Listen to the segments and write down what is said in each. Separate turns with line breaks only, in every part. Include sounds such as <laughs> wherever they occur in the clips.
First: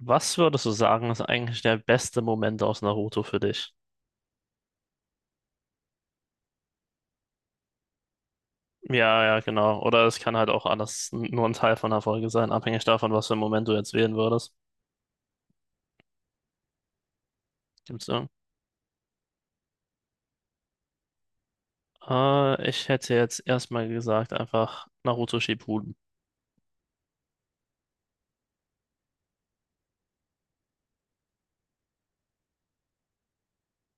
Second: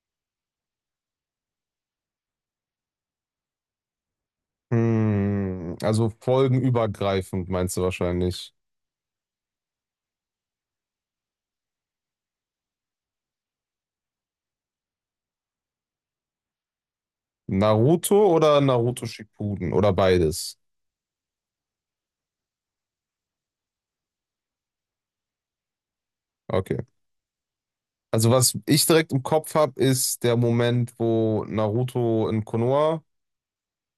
Was würdest du sagen, ist eigentlich der beste Moment aus Naruto für dich?
Also folgenübergreifend meinst du wahrscheinlich.
Ja, ja, genau. Oder es kann halt auch alles nur ein Teil von einer Folge sein, abhängig davon, was für einen Moment du jetzt wählen würdest. Gibt's
Naruto
irgend-
oder Naruto Shippuden oder beides?
Ich hätte jetzt erstmal gesagt, einfach Naruto Shippuden.
Okay. Also was ich direkt im Kopf habe, ist der Moment, wo Naruto in Konoha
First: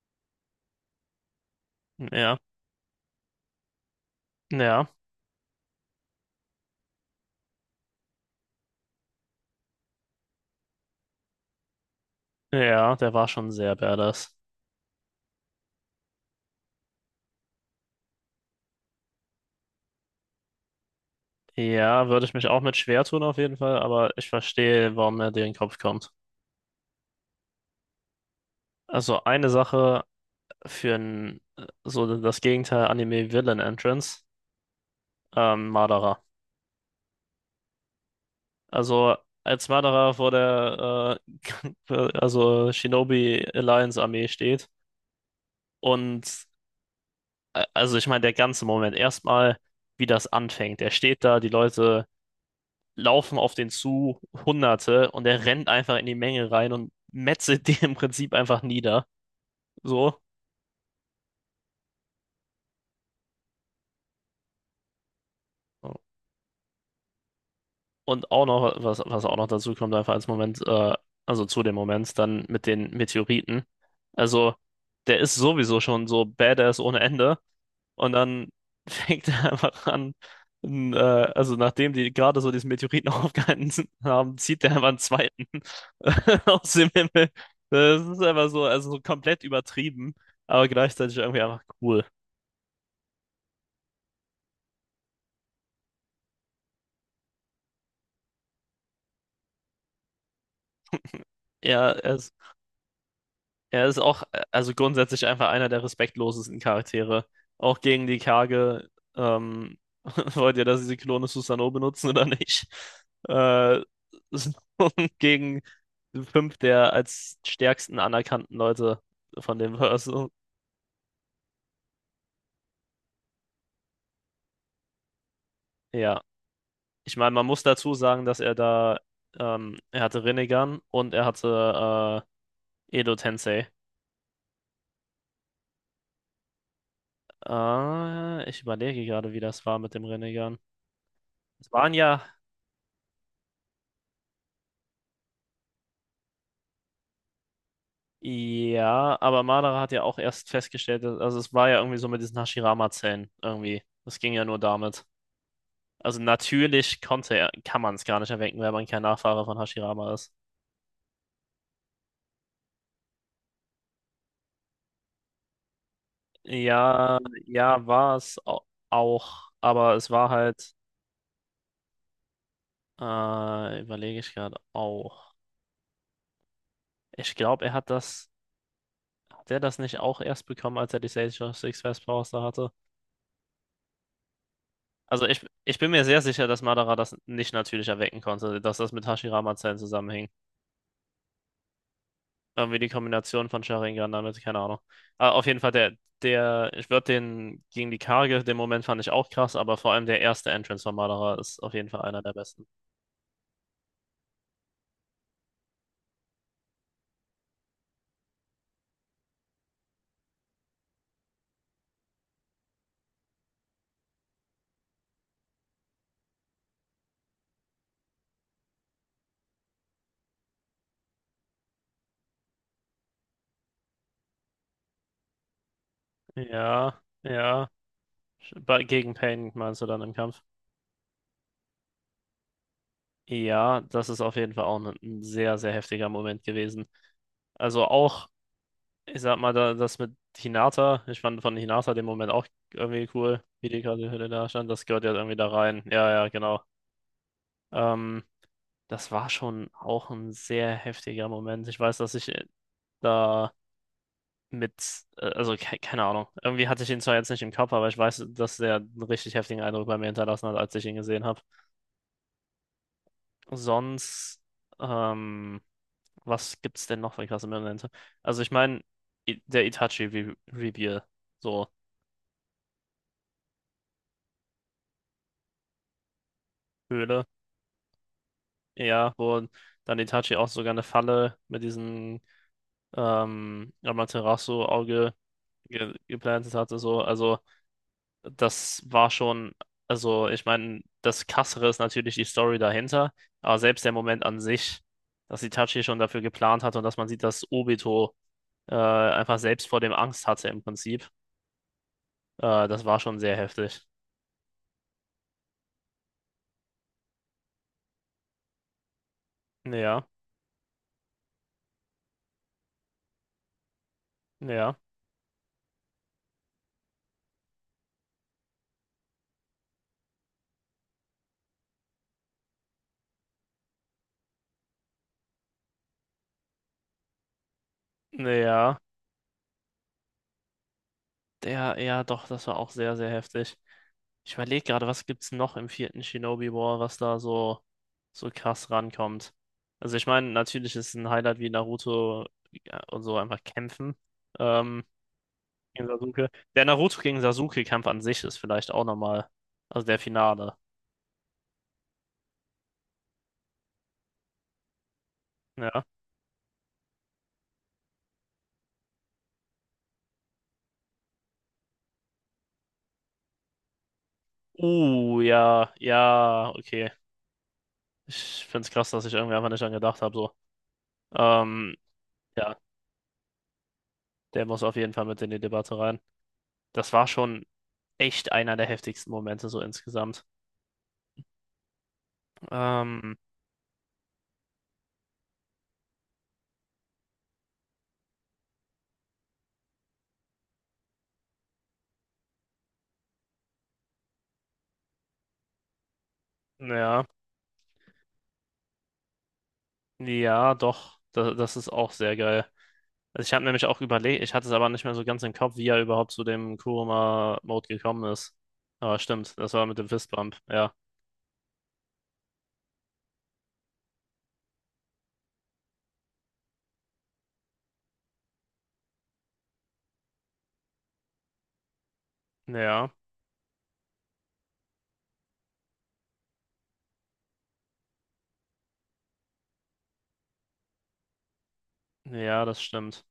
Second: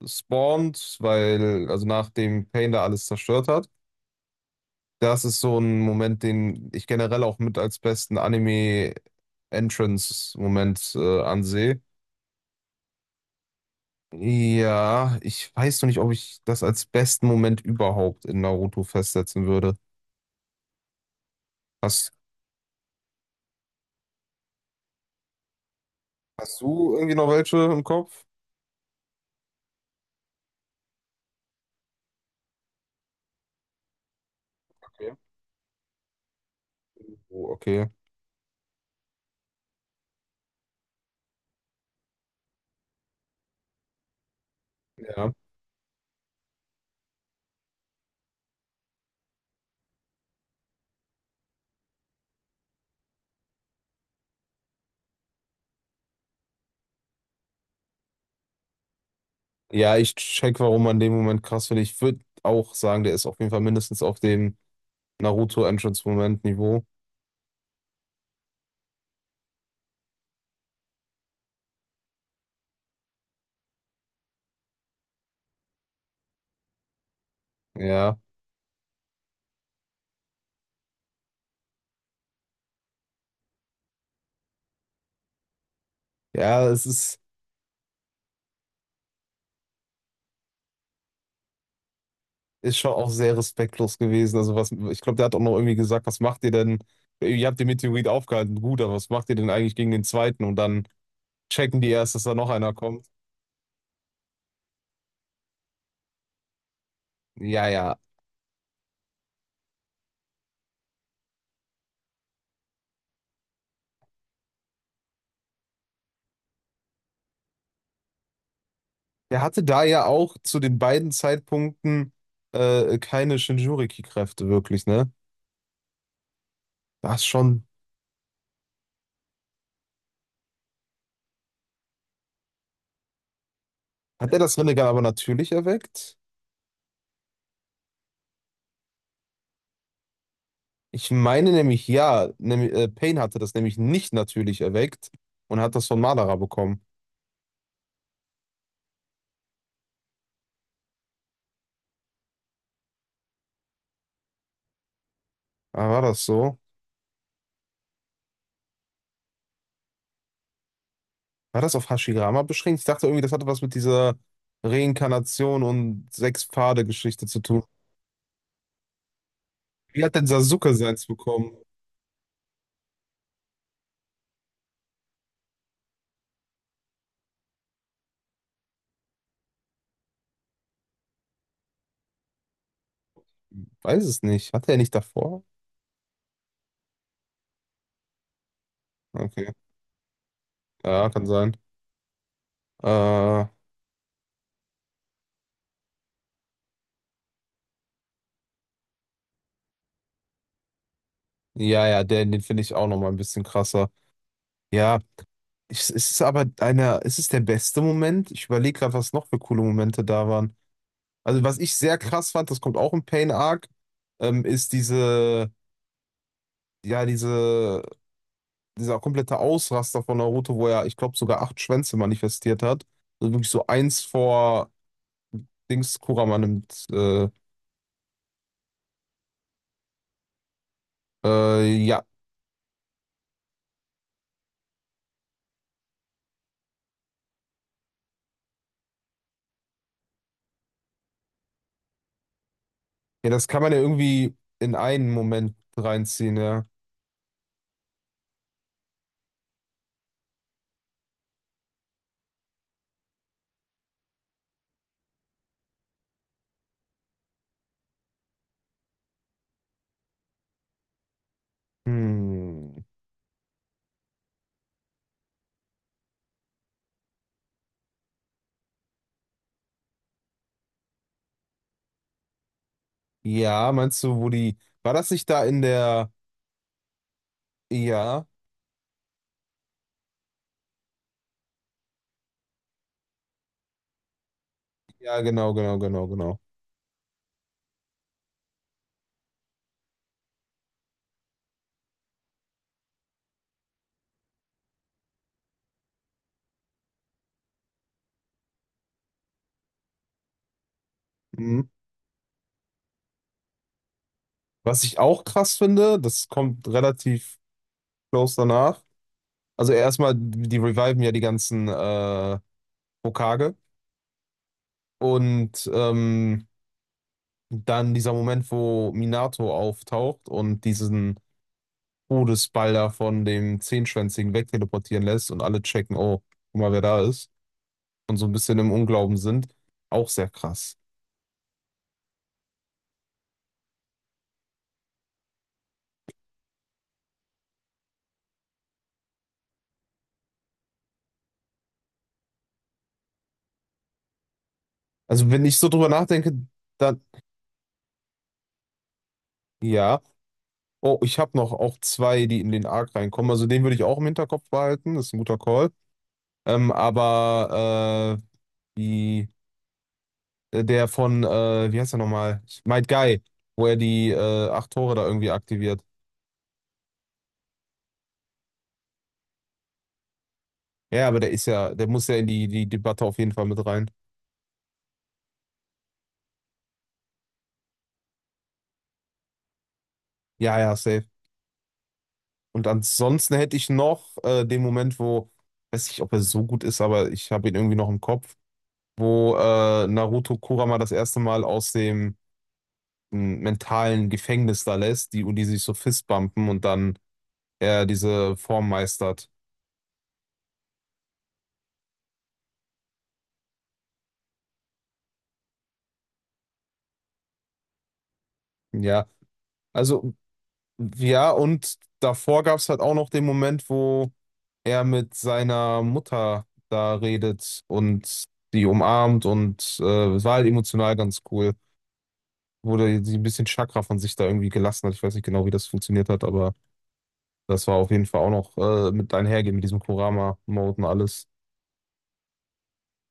spawnt, weil, also
Ja,
nachdem Pain da alles zerstört hat.
ja,
Das ist so ein Moment, den ich generell auch mit als besten Anime-Entrance-Moment ansehe.
ja, der war schon sehr badass.
Ja, ich weiß noch nicht, ob ich das als besten Moment überhaupt in Naruto festsetzen würde.
Ja,
Hast,
würde ich mich auch mit schwer tun auf jeden Fall, aber ich verstehe, warum mir dir in den Kopf kommt.
hast du irgendwie noch welche im Kopf?
Also eine Sache für ein, so das Gegenteil Anime Villain Entrance,
Okay.
Madara.
Oh, okay.
Also als Wanderer vor der <laughs> also Shinobi Alliance Armee steht
Ja.
und also ich meine der ganze Moment erstmal wie das anfängt. Er steht da, die Leute laufen auf den zu, Hunderte, und er rennt einfach in die Menge rein und metzelt <laughs> die im Prinzip einfach nieder.
Ja,
So.
ich check, warum man den Moment krass finde. Ich würde auch sagen, der ist auf jeden Fall mindestens auf dem Naruto-Entrance-Moment-Niveau.
Und auch noch was auch noch dazu kommt einfach als Moment, also zu dem Moment dann mit den Meteoriten. Also der ist sowieso schon so badass ohne Ende. Und
Ja.
dann <laughs> fängt er einfach an, n- äh, also nachdem die gerade so diesen Meteoriten <laughs> haben, zieht er einfach einen zweiten <laughs>
Ja,
aus
es
dem
ist,
Himmel. Das ist einfach so, also so komplett übertrieben, aber gleichzeitig irgendwie einfach cool.
ist schon auch sehr respektlos gewesen. Also was, ich glaube, der hat auch noch irgendwie gesagt, was macht ihr denn? Ihr habt den Meteorit aufgehalten, gut, aber was macht ihr denn eigentlich gegen den zweiten? Und dann checken die
Ja,
erst, dass da noch einer kommt.
er ist auch, also grundsätzlich einfach einer der respektlosesten Charaktere.
Ja,
Auch
ja,
gegen die Kage. Ähm, <laughs> wollt ihr, dass sie Klone Susanoo benutzen oder nicht? Äh, <laughs> so gegen fünf der als stärksten anerkannten Leute
der
von
hatte
dem
da ja
Verse.
auch zu den beiden Zeitpunkten keine Shinjuriki-Kräfte wirklich, ne?
Ja, ich
Das
meine, man muss
schon.
dazu sagen, dass er da, er hatte Rinnegan und er hatte Edo Tensei.
Hat er das Rinnegan aber natürlich erweckt?
Ich überlege gerade, wie das war mit dem Rinnegan.
Ich meine
Es
nämlich
waren ja,
ja, Pain hatte das nämlich nicht natürlich erweckt und hat das von Madara bekommen.
Ja, aber Madara hat ja auch erst festgestellt, also es war ja irgendwie so mit diesen Hashirama-Zellen irgendwie. Das ging ja nur damit.
Aber war
Also
das so?
natürlich konnte er, kann man es gar nicht erwecken, weil man kein Nachfahre von Hashirama ist.
War das auf Hashirama beschränkt? Ich dachte irgendwie, das hatte was mit dieser Reinkarnation und
Ja,
Sechs-Pfade-Geschichte zu tun.
ja, auch, aber
Wie
es
hat denn
war halt,
Sasuke seins bekommen?
überlege ich gerade auch. Ich glaube, er hat das, hat er das nicht auch erst bekommen, als er die Sage Six Fast Powers da hatte?
Weiß es nicht. Hatte er nicht
Also
davor?
ich bin mir sehr sicher, dass Madara das nicht natürlich erwecken konnte, dass das mit
Okay.
Hashirama-Zellen zusammenhing.
Ja, kann sein.
Irgendwie die
Äh,
Kombination von Sharingan damit, keine Ahnung. Aber auf jeden Fall, der, ich würde den gegen die Karge, den Moment fand ich auch krass, aber vor allem der erste Entrance von Madara ist auf
Ja,
jeden Fall
ja,
einer
den,
der
den finde
besten.
ich auch noch mal ein bisschen krasser. Ja, es ist aber einer, es ist der beste Moment. Ich überlege gerade, was noch für coole Momente da waren. Also, was ich sehr krass fand, das kommt auch im Pain Arc, ist ja, dieser komplette Ausraster von Naruto, wo er, ich glaube, sogar acht Schwänze manifestiert hat. Also wirklich so eins vor Dings Kurama nimmt.
Ja, ja. Gegen Pain meinst du dann im Kampf?
Ja.
Ja, das ist auf jeden Fall auch ein sehr, sehr heftiger Moment gewesen. Also auch, ich sag mal, da, das mit Hinata, ich fand von Hinata den Moment auch irgendwie
Ja,
cool,
das kann
wie
man ja
die gerade Hülle
irgendwie
da stand,
in
das gehört
einen
ja irgendwie da
Moment
rein. Ja, ja,
reinziehen,
genau.
ja.
Ähm, das war schon auch ein sehr heftiger Moment. Ich weiß, dass ich da mit, also ke keine Ahnung, irgendwie hatte ich ihn zwar jetzt nicht im Kopf, aber ich weiß, dass der einen richtig heftigen Eindruck bei mir hinterlassen hat, als ich ihn gesehen habe.
Hm.
Sonst, ähm, was gibt's denn noch für krasse Momente? Also ich meine, der Itachi Re Reveal, so
Ja, meinst du, war das nicht da in der,
Höhle,
ja,
ja, wo dann Itachi auch sogar eine Falle mit diesem Amaterasu-Auge
ja, genau, genau,
ge
genau, genau.
geplantet hatte, so, also das war schon, also ich meine, das Krassere ist natürlich die Story dahinter, aber selbst der Moment an sich, dass Itachi schon dafür geplant hat und dass man sieht, dass Obito einfach selbst vor dem Angst hatte im Prinzip,
Mhm.
das war schon sehr heftig.
Was ich auch krass finde, das kommt relativ close danach. Also
Ja,
erstmal, die reviven ja die ganzen Hokage
ja,
und dann dieser Moment, wo Minato auftaucht und diesen Todesball da von dem Zehnschwänzigen wegteleportieren lässt und alle checken, oh, guck mal, wer da ist und so ein bisschen im
ja,
Unglauben sind, auch sehr krass.
der, ja, doch, das war auch sehr, sehr heftig. Ich überlege gerade, was gibt's noch im vierten Shinobi War, was da so, so krass rankommt. Also ich meine, natürlich ist ein Highlight wie Naruto ja, und so einfach kämpfen. Ähm,
Also wenn ich so
gegen
drüber
Sasuke.
nachdenke,
Der
da
Naruto gegen Sasuke-Kampf an sich ist vielleicht auch nochmal, also der
Ja.
Finale.
Oh, ich habe noch auch zwei, die in den Arc reinkommen. Also den würde ich auch im Hinterkopf behalten. Das ist ein guter Call.
Ja.
Aber äh, die, der von, wie heißt er nochmal? Might Guy, wo er die acht Tore da irgendwie
Ja,
aktiviert.
ja, okay. Ich find's krass, dass ich irgendwie einfach nicht dran gedacht habe, so.
Ja, aber
Ähm,
der muss ja in die,
ja,
die Debatte auf jeden Fall mit rein.
der muss auf jeden Fall mit in die Debatte rein. Das war schon echt einer der heftigsten Momente so insgesamt.
Ja, ja, safe. Und
Ähm,
ansonsten hätte ich noch den Moment, wo, weiß nicht, ob er so gut ist, aber ich habe ihn irgendwie noch im Kopf, wo Naruto Kurama das erste Mal aus dem mentalen Gefängnis da lässt, und die sich so fistbumpen und dann
ja,
er diese Form meistert.
ja, doch, das ist auch sehr geil. Also ich habe nämlich auch überlegt, ich hatte es aber nicht mehr so ganz im Kopf, wie er überhaupt zu dem Kurama-Mode gekommen ist. Aber
Ja,
stimmt, das war mit dem
also,
Fistbump, ja.
ja, und davor gab es halt auch noch den Moment, wo er mit seiner Mutter da redet und die umarmt und es war halt emotional ganz cool.
Ja,
Wurde sie ein bisschen Chakra von sich da irgendwie gelassen hat. Ich weiß nicht genau, wie das funktioniert hat, aber das war auf jeden Fall auch noch mit einhergehen mit diesem Kurama-Mode und alles.
ja, das stimmt.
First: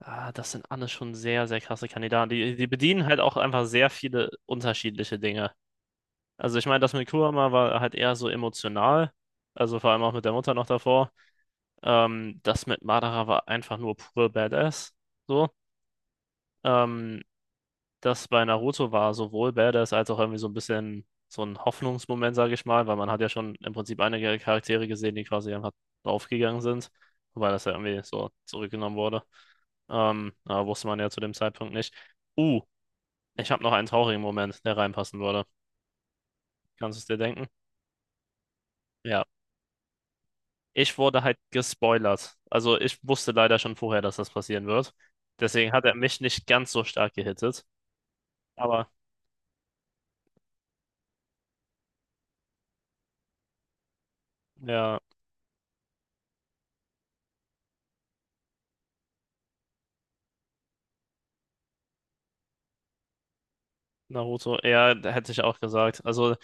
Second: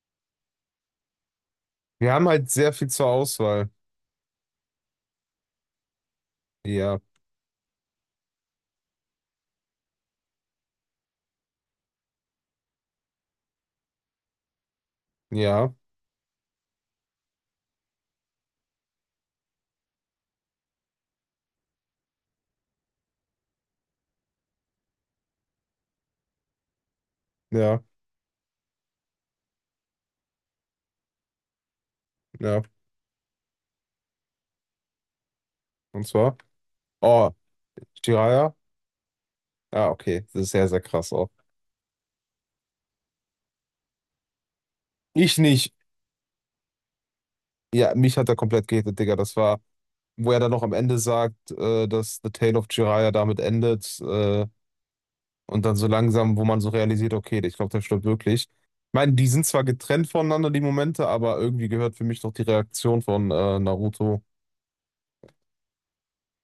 Ah, das sind alles schon sehr, sehr krasse
Wir haben
Kandidaten.
halt
Die
sehr viel
bedienen
zur
halt auch einfach
Auswahl.
sehr viele unterschiedliche Dinge. Also ich meine, das
Ja,
mit Kurama war halt eher so emotional. Also vor allem auch mit der Mutter noch davor. Das mit Madara war einfach nur pure Badass. So.
ja,
Ähm, das bei Naruto war sowohl badass als auch irgendwie so ein bisschen so ein Hoffnungsmoment, sage ich mal, weil man hat ja schon im Prinzip einige Charaktere gesehen, die quasi einfach draufgegangen sind, wobei das ja
ja.
irgendwie so zurückgenommen wurde. Aber wusste man ja zu dem Zeitpunkt nicht. Uh,
Ja,
ich habe noch einen traurigen Moment, der reinpassen würde.
und zwar.
Kannst du es dir
Oh,
denken?
Jiraiya?
Ja.
Ja, okay. Das ist sehr, sehr
Ich
krass
wurde
auch.
halt gespoilert. Also ich wusste leider schon vorher, dass das passieren wird.
Ich
Deswegen
nicht.
hat er mich nicht ganz so stark gehittet.
Ja, mich hat er komplett
Aber
gehittet, Digga. Das war, wo er dann noch am Ende sagt, dass The Tale of Jiraiya damit endet. Äh,
ja.
und dann so langsam, wo man so realisiert, okay, ich glaube, der stirbt wirklich. Ich meine, die sind zwar getrennt voneinander, die Momente, aber irgendwie gehört für mich noch die Reaktion von Naruto.
Naruto, ja, hätte ich auch gesagt. Also,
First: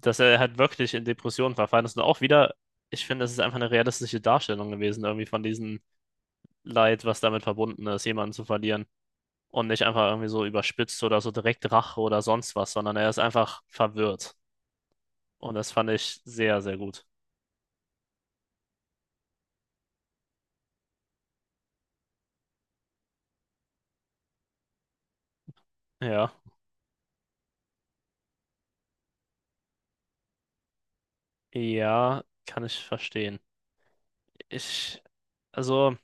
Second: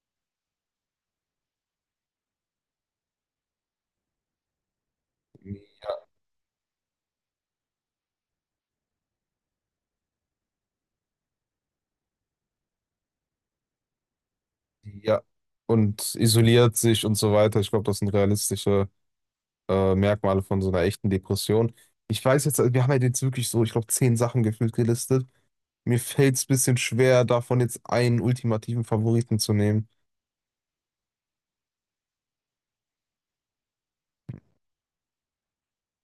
dass er halt wirklich in Depressionen verfallen ist. Und auch wieder, ich finde, das ist einfach eine realistische Darstellung gewesen, irgendwie von diesem Leid, was damit verbunden ist, jemanden zu verlieren. Und nicht einfach irgendwie so überspitzt oder so direkt Rache oder sonst was, sondern er ist einfach verwirrt.
Ja.
Und das fand
Und
ich sehr,
isoliert
sehr
sich
gut.
und so weiter. Ich glaube, das sind realistische Merkmale von so einer echten Depression. Ich weiß jetzt, wir haben ja jetzt wirklich so, ich glaube, 10 Sachen gefühlt gelistet. Mir
Ja,
fällt es ein bisschen schwer, davon jetzt einen ultimativen Favoriten zu nehmen.
ja, kann ich verstehen. Ich, also,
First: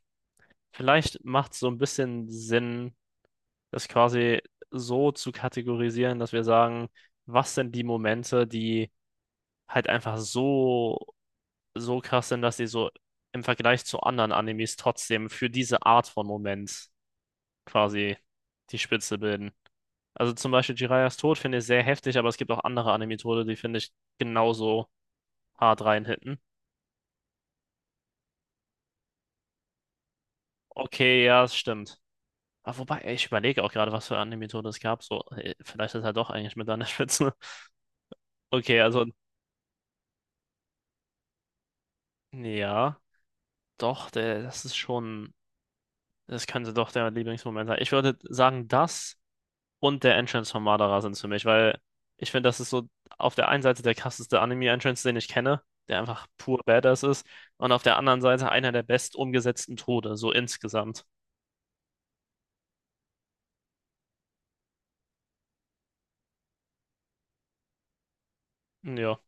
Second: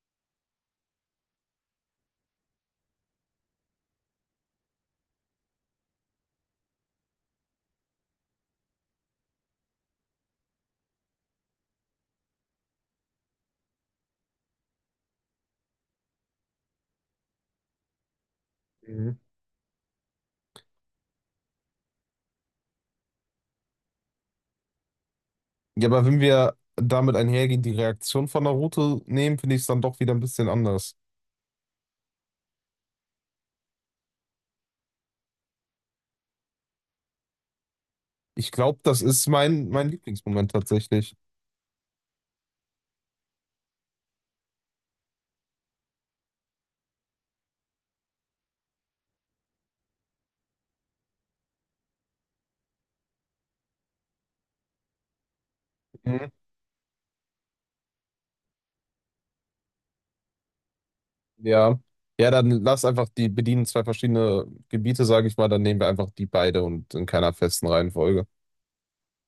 vielleicht macht es so ein bisschen Sinn das quasi so zu kategorisieren, dass wir sagen, was sind die Momente, die halt einfach so, so krass sind, dass die so im Vergleich zu anderen Animes trotzdem für diese Art von Moment quasi die
Mhm.
Spitze bilden. Also zum Beispiel Jiraiya's Tod finde ich sehr heftig, aber es gibt auch andere Anime-Tode, die finde ich genauso hart
Ja, aber wenn
reinhitten.
wir damit einhergehen, die Reaktion von Naruto nehmen, finde ich es dann doch wieder ein bisschen anders.
Okay, ja, es stimmt. Aber wobei, ey, ich überlege auch gerade, was für Anime-Tode es gab. So, ey, vielleicht ist er doch eigentlich mit an der Spitze. <laughs>
Ich glaube,
Okay,
das
also,
ist mein Lieblingsmoment tatsächlich.
ja. Doch, der, das ist schon, das könnte doch der Lieblingsmoment sein. Ich würde sagen, das und der Entrance von Madara sind es für mich, weil ich finde, das ist so auf der einen Seite der krasseste Anime-Entrance, den ich kenne, der einfach
Mhm.
pur Badass ist, und auf der anderen Seite einer der best umgesetzten Tode, so insgesamt.
Ja. Ja, dann lass einfach die bedienen zwei verschiedene Gebiete, sage ich mal, dann nehmen wir einfach die beide und in keiner festen Reihenfolge.
Ja.